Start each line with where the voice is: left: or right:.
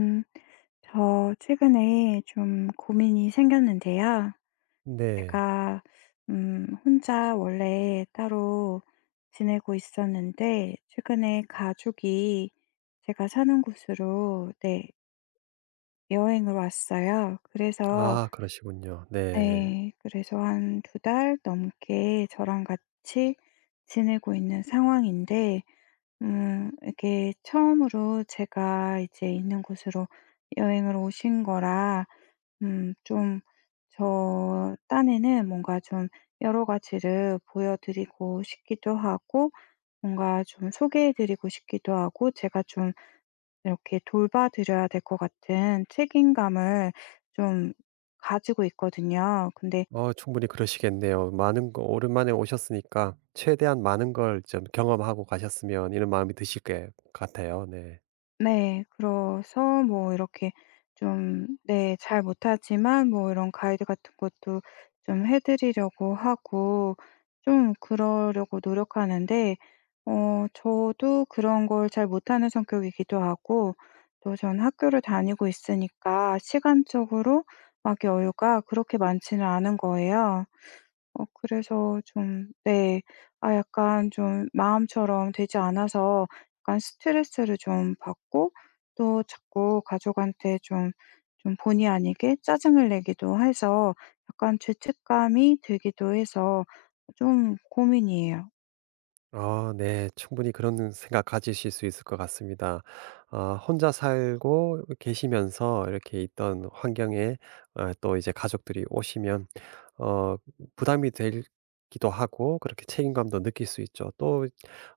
left: 음, 저 최근에 좀 고민이 생겼는데요.
right: 네.
left: 제가 혼자 원래 따로 지내고 있었는데 최근에 가족이 제가 사는 곳으로, 네, 여행을 왔어요. 그래서
right: 아, 그러시군요. 네.
left: 네, 그래서 한 두 달 넘게 저랑 같이 지내고 있는 상황인데 이게 처음으로 제가 이제 있는 곳으로 여행을 오신 거라 좀 저 딴에는 뭔가 좀 여러 가지를 보여 드리고 싶기도 하고 뭔가 좀 소개해 드리고 싶기도 하고 제가 좀 이렇게 돌봐 드려야 될 것 같은 책임감을 좀 가지고 있거든요. 근데
right: 충분히 그러시겠네요. 많은 거 오랜만에 오셨으니까 최대한 많은 걸 좀 경험하고 가셨으면 이런 마음이 드실 것 같아요. 네.
left: 네. 그래서 뭐 이렇게 좀, 네, 잘 못하지만 뭐 이런 가이드 같은 것도 좀 해 드리려고 하고 좀 그러려고 노력하는데 저도 그런 걸 잘 못하는 성격이기도 하고 또 전 학교를 다니고 있으니까 시간적으로 막 여유가 그렇게 많지는 않은 거예요. 그래서 좀, 네. 약간 좀 마음처럼 되지 않아서 약간 스트레스를 좀 받고 또 자꾸 가족한테 좀 본의 아니게 짜증을 내기도 해서 약간 죄책감이 들기도 해서 좀 고민이에요.
right: 아, 네. 충분히 그런 생각 가지실 수 있을 것 같습니다. 아, 혼자 살고 계시면서 이렇게 있던 환경에 아, 또 이제 가족들이 오시면 어 부담이 되기도 하고 그렇게 책임감도 느낄 수 있죠. 또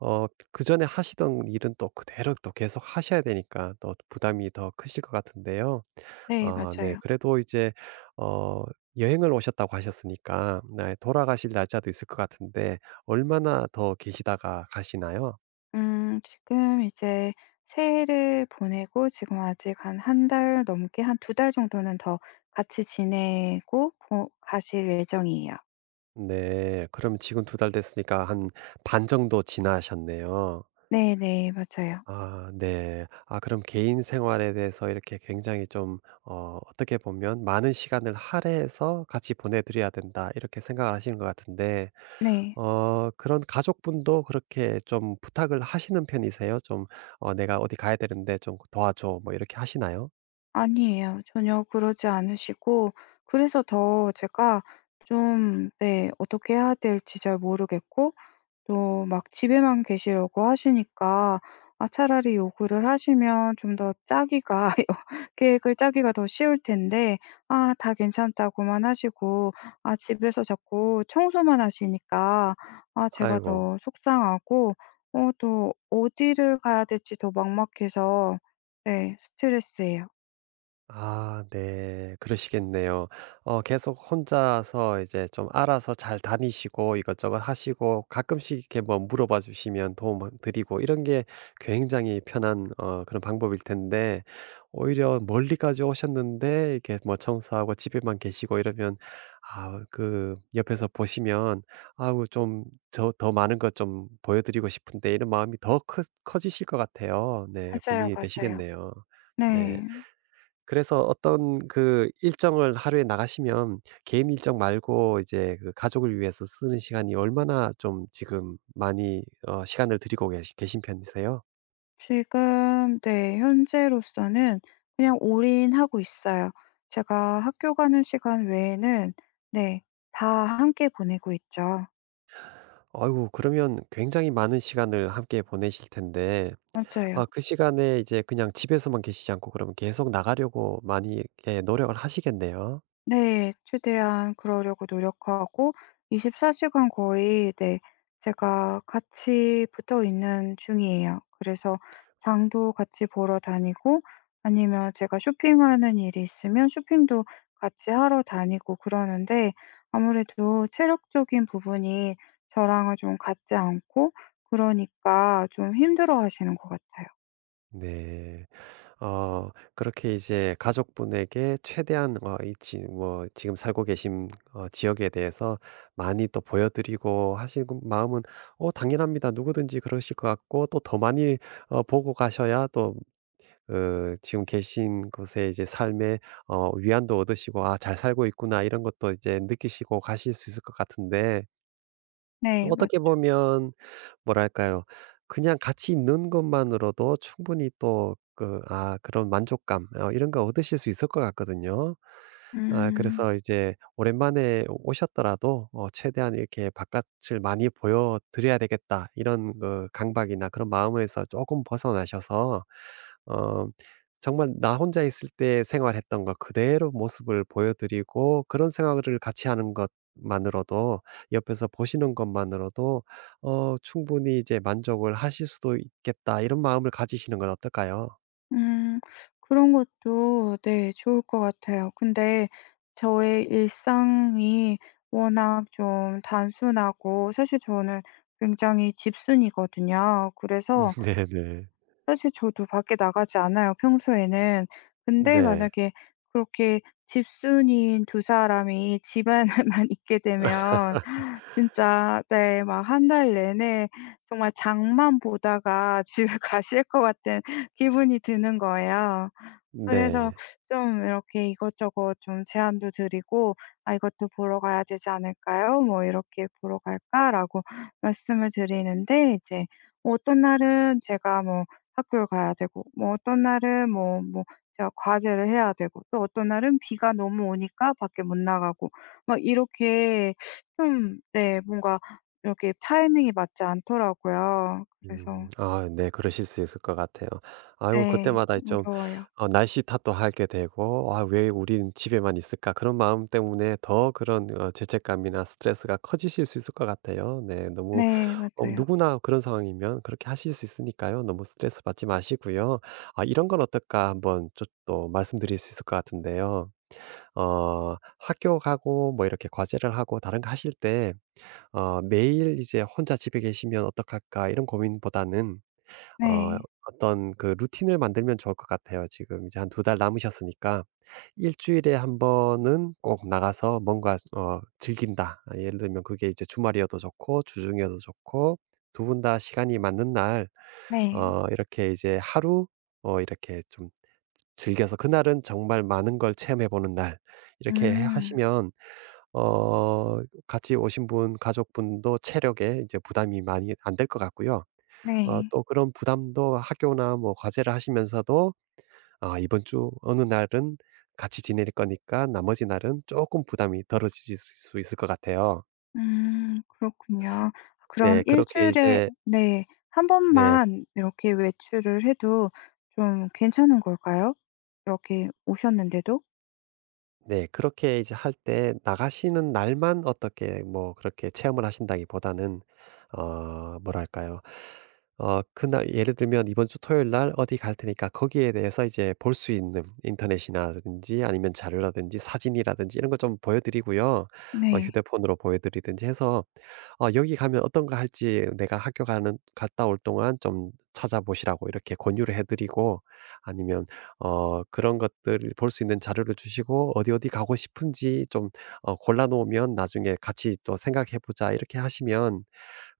right: 어 그전에 하시던 일은 또 그대로 또 계속 하셔야 되니까 또 부담이 더 크실 것 같은데요.
left: 네,
right: 아, 네.
left: 맞아요.
right: 그래도 이제 어 여행을 오셨다고 하셨으니까 네, 돌아가실 날짜도 있을 것 같은데 얼마나 더 계시다가 가시나요?
left: 지금 이제 새해를 보내고 지금 아직 한 한 달 넘게 한 두 달 정도는 더 같이 지내고 고 가실 예정이에요.
right: 네. 그럼 지금 두 달 됐으니까 한 반 정도 지나셨네요.
left: 네네, 맞아요.
right: 아, 네. 아, 그럼 개인 생활에 대해서 이렇게 굉장히 좀 어떻게 보면 '많은 시간을 할애해서 같이 보내 드려야 된다.' 이렇게 생각을 하시는 것 같은데
left: 네.
right: 그런 가족분도 그렇게 좀 부탁을 하시는 편이세요? 좀 "어 내가 어디 가야 되는데 좀 도와줘." 뭐 이렇게 하시나요?
left: 아니에요. 전혀 그러지 않으시고 그래서 더 제가 좀, 네, 어떻게 해야 될지 잘 모르겠고 또 막 집에만 계시려고 하시니까 차라리 요구를 하시면 좀 더 짜기가 계획을 짜기가 더 쉬울 텐데 다 괜찮다고만 하시고 집에서 자꾸 청소만 하시니까 제가
right: 아이고.
left: 더 속상하고 또 어디를 가야 될지 더 막막해서, 네, 스트레스예요.
right: 아, 네. 그러시겠네요. 계속 혼자서 이제 좀 알아서 잘 다니시고 이것저것 하시고 가끔씩 이렇게 뭐 물어봐 주시면 도움 드리고 이런 게 굉장히 편한 그런 방법일 텐데 오히려 멀리까지 오셨는데 이렇게 뭐 청소하고 집에만 계시고 이러면 아, 그 옆에서 보시면 '아우, 좀 저 더 많은 것 좀 보여 드리고 싶은데.' 이런 마음이 더 크 커지실 것 같아요. 네.
left: 맞아요,
right: 고민이
left: 맞아요.
right: 되시겠네요. 네.
left: 네.
right: 그래서 어떤 그 일정을 하루에 나가시면 개인 일정 말고 이제 그 가족을 위해서 쓰는 시간이 얼마나 좀 지금 많이 시간을 들이고 계시 계신 편이세요?
left: 지금, 네, 현재로서는 그냥 올인하고 있어요. 제가 학교 가는 시간 외에는, 네, 다 함께 보내고 있죠.
right: 아이고, 그러면 굉장히 많은 시간을 함께 보내실 텐데 아,
left: 맞아요.
right: 그 시간에 이제 그냥 집에서만 계시지 않고 그러면 계속 나가려고 많이 예, 노력을 하시겠네요.
left: 네. 최대한 그러려고 노력하고 24 시간 거의, 네, 제가 같이 붙어 있는 중이에요. 그래서 장도 같이 보러 다니고 아니면 제가 쇼핑하는 일이 있으면 쇼핑도 같이 하러 다니고 그러는데 아무래도 체력적인 부분이 저랑은 좀 같지 않고 그러니까 좀 힘들어하시는 것 같아요.
right: 네. 그렇게 이제 가족분에게 최대한 어 이 지 뭐 지금 살고 계신 지역에 대해서 많이 또 보여 드리고 하신 그 마음은 당연합니다. 누구든지 그러실 것 같고 또 더 많이 보고 가셔야 또 어, 지금 계신 곳에 이제 삶에 위안도 얻으시고 '아 잘 살고 있구나.' 이런 것도 이제 느끼시고 가실 수 있을 것 같은데 또
left: 네.
right: 어떻게
left: 맞죠.
right: 보면 뭐랄까요? 그냥 같이 있는 것만으로도 충분히 또 그 아 그런 만족감 어 이런 거 얻으실 수 있을 것 같거든요. 아,
left: 음.
right: 그래서 이제 오랜만에 오셨더라도 어 '최대한 이렇게 바깥을 많이 보여 드려야 되겠다.' 이런 그 강박이나 그런 마음에서 조금 벗어나셔서 어 정말 나 혼자 있을 때 생활했던 거 그대로 모습을 보여 드리고 그런 생활을 같이 하는 것만으로도 옆에서 보시는 것만으로도 '충분히 이제 만족을 하실 수도 있겠다.' 이런 마음을 가지시는 건 어떨까요?
left: 음. 그런 것도, 네, 좋을 것 같아요. 근데 저의 일상이 워낙 좀 단순하고 사실 저는 굉장히 집순이거든요. 그래서
right: 네네.
left: 사실 저도 밖에 나가지 않아요, 평소에는. 근데
right: 네.
left: 만약에 그렇게 집순이인 두 사람이 집안에만 있게 되면 진짜, 네, 막 한 달 내내 정말 장만 보다가 집에 가실 것 같은 기분이 드는 거예요. 그래서
right: 네.
left: 좀 이렇게 이것저것 좀 제안도 드리고 "아 이것도 보러 가야 되지 않을까요?" 뭐 "이렇게 보러 갈까?"라고 말씀을 드리는데 이제 뭐 어떤 날은 제가 뭐 학교를 가야 되고 뭐 어떤 날은 뭐 제가 과제를 해야 되고 또 어떤 날은 비가 너무 오니까 밖에 못 나가고 막 이렇게 좀, 네, 뭔가 이렇게 타이밍이 맞지 않더라고요.
right: 음.
left: 그래서,
right: 아, 네. 그러실 수 있을 것 같아요. 아이고,
left: 네,
right: 그때마다 좀
left: 어려워요.
right: 날씨 탓도 하게 되고 '아 왜 우린 집에만 있을까?' 그런 마음 때문에 더 그런 어 죄책감이나 스트레스가 커지실 수 있을 것 같아요. 네. 너무
left: 네, 맞아요.
right: 누구나 그런 상황이면 그렇게 하실 수 있으니까요. 너무 스트레스 받지 마시고요. '아 이런 건 어떨까?' 한번 좀 또 말씀드릴 수 있을 것 같은데요. 학교 가고 뭐 이렇게 과제를 하고 다른 거 하실 때 '매일 이제 혼자 집에 계시면 어떡할까?' 이런 고민보다는 어
left: 네.
right: 어떤 그 루틴을 만들면 좋을 것 같아요. 지금 이제 한 두 달 남으셨으니까 일 주일에 한 번은 꼭 나가서 뭔가 즐긴다. 아, 예를 들면 그게 이제 주말이어도 좋고 주중이어도 좋고 두 분 다 시간이 맞는 날
left: 네.
right: 이렇게 이제 하루 이렇게 좀 즐겨서 그날은 정말 많은 걸 체험해 보는 날, 이렇게 해
left: 음.
right: 하시면 어 같이 오신 분 가족분도 체력에 이제 부담이 많이 안 될 것 같고요.
left: 네.
right: 또 그런 부담도 학교나 뭐 과제를 하시면서도 아, 이번 주 어느 날은 같이 지낼 거니까 나머지 날은 조금 부담이 덜어질 수 있을 것 같아요.
left: 음. 그렇군요. 그럼
right: 네.
left: 일
right: 그렇게
left: 주일에,
right: 이제
left: 네, 한
right: 네.
left: 번만 이렇게 외출을 해도 좀 괜찮은 걸까요? 이렇게 오셨는데도?
right: 네. 그렇게 이제 할 때 나가시는 날만 어떻게 뭐 그렇게 체험을 하신다기보다는 뭐랄까요? 그날 예를 들면 "이번 주 토요일 날 어디 갈 테니까 거기에 대해서 이제 볼 수 있는 인터넷이라든지 아니면 자료라든지 사진이라든지 이런 거 좀 보여 드리고요.
left: 네.
right: 휴대폰으로 보여 드리든지 해서 "여기 가면 어떤 거 할지 내가 학교 가는 갔다 올 동안 좀 찾아보시라."고 이렇게 권유를 해 드리고, 아니면 그런 것들을 볼 수 있는 자료를 주시고 "어디, 어디 가고 싶은지 좀 골라 놓으면 나중에 같이 또 생각해 보자." 이렇게 하시면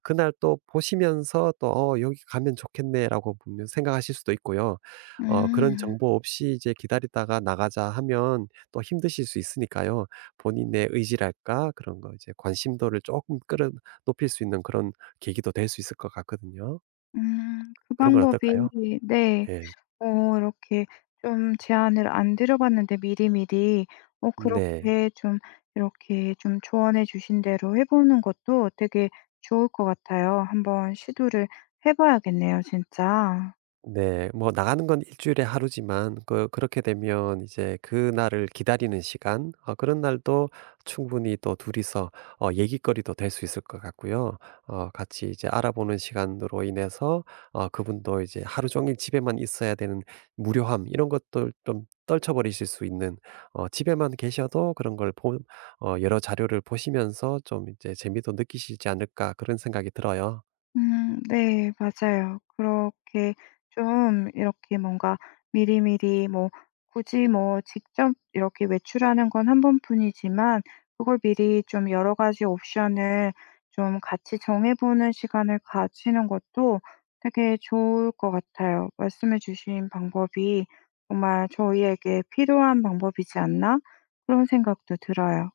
right: 그날 또 보시면서 또 '어 여기 가면 좋겠네.'라고 분명 생각하실 수도 있고요. 그런
left: 음.
right: 정보 없이 이제 기다리다가 나가자 하면 또 힘드실 수 있으니까요. 본인의 의지랄까 그런 거 이제 관심도를 조금 끌어 높일 수 있는 그런 계기도 될 수 있을 것 같거든요.
left: 음. 그
right: 그런 건
left: 방법이,
right: 어떨까요?
left: 네,
right: 예.
left: 이렇게 좀 제안을 안 드려 봤는데 미리미리
right: 네.
left: 그렇게 좀 이렇게 좀 조언해 주신 대로 해 보는 것도 되게 좋을 것 같아요. 한번 시도를 해 봐야겠네요 진짜.
right: 네. 뭐 나가는 건 일 주일에 하루지만 그 그렇게 되면 이제 그날을 기다리는 시간 그런 날도 충분히 또 둘이서 얘기거리도 될 수 있을 것 같고요. 같이 이제 알아보는 시간으로 인해서 그분도 이제 하루 종일 집에만 있어야 되는 무료함, 이런 것들 좀 떨쳐 버리실 수 있는 집에만 계셔도 그런 걸 보 어 여러 자료를 보시면서 좀 이제 재미도 느끼시지 않을까 그런 생각이 들어요.
left: 음, 네. 맞아요. 그렇게 좀 이렇게 뭔가 미리미리 뭐 굳이 뭐 직접 이렇게 외출하는 건 한 번뿐이지만 그걸 미리 좀 여러 가지 옵션을 좀 같이 정해 보는 시간을 가지는 것도 되게 좋을 것 같아요. 말씀해 주신 방법이 정말 저희에게 필요한 방법이지 않나 그런 생각도 들어요.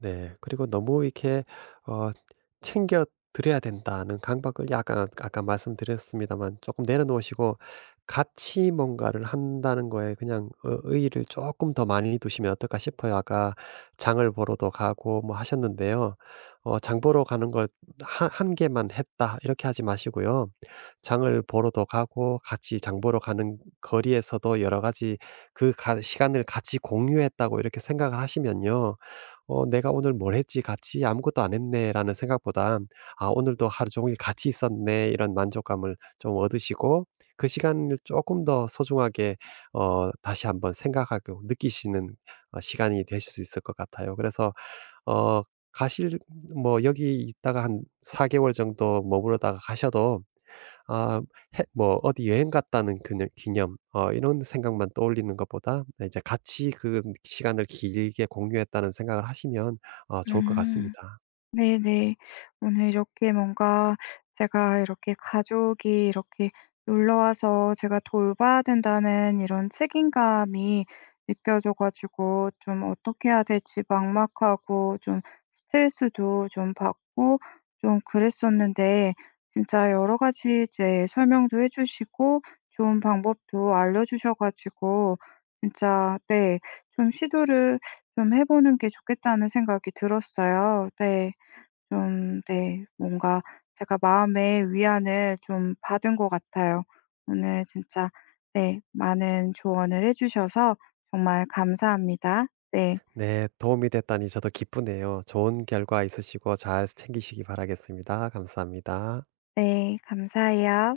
right: 네. 그리고 너무 이렇게 어 챙겨 드려야 된다는 강박을 약간 아까 말씀드렸습니다만 조금 내려놓으시고 같이 뭔가를 한다는 거에 그냥 의의를 조금 더 많이 두시면 어떨까 싶어요. 아까 장을 보러도 가고 뭐 하셨는데요. '장 보러 가는 걸 한 한 개만 했다.' 이렇게 하지 마시고요. 장을 보러도 가고 같이 장 보러 가는 거리에서도 여러 가지 그 가 시간을 같이 공유했다고 이렇게 생각을 하시면요. '내가 오늘 뭘 했지? 같이 아무것도 안 했네.'라는 생각보다 '아 오늘도 하루 종일 같이 있었네.' 이런 만족감을 좀 얻으시고 그 시간을 조금 더 소중하게 다시 한번 생각하고 느끼시는 시간이 되실 수 있을 것 같아요. 그래서 어 가실 뭐 여기 있다가 한 4 개월 정도 머무르다가 가셔도 아, 해 뭐 어디 여행 갔다는 그녀 기념 이런 생각만 떠올리는 것보다 이제 같이 그 시간을 길게 공유했다는 생각을 하시면 좋을 것
left: 음.
right: 같습니다.
left: 네네. 오늘 이렇게 뭔가 제가 이렇게 가족이 이렇게 놀러 와서 제가 돌봐야 된다는 이런 책임감이 느껴져 가지고 좀 어떻게 해야 될지 막막하고 좀 스트레스도 좀 받고 좀 그랬었는데 진짜 여러 가지 이제 설명도 해 주시고 좋은 방법도 알려주셔 가지고 진짜, 네, 좀 '시도를 좀 해 보는 게 좋겠다.'는 생각이 들었어요. 네. 좀, 네, 뭔가 제가 마음의 위안을 좀 받은 것 같아요. 오늘 진짜, 네, 많은 조언을 해 주셔서 정말 감사합니다. 네.
right: 네. 도움이 됐다니 저도 기쁘네요. 좋은 결과 있으시고 잘 챙기시기 바라겠습니다. 감사합니다.
left: 네. 감사해요.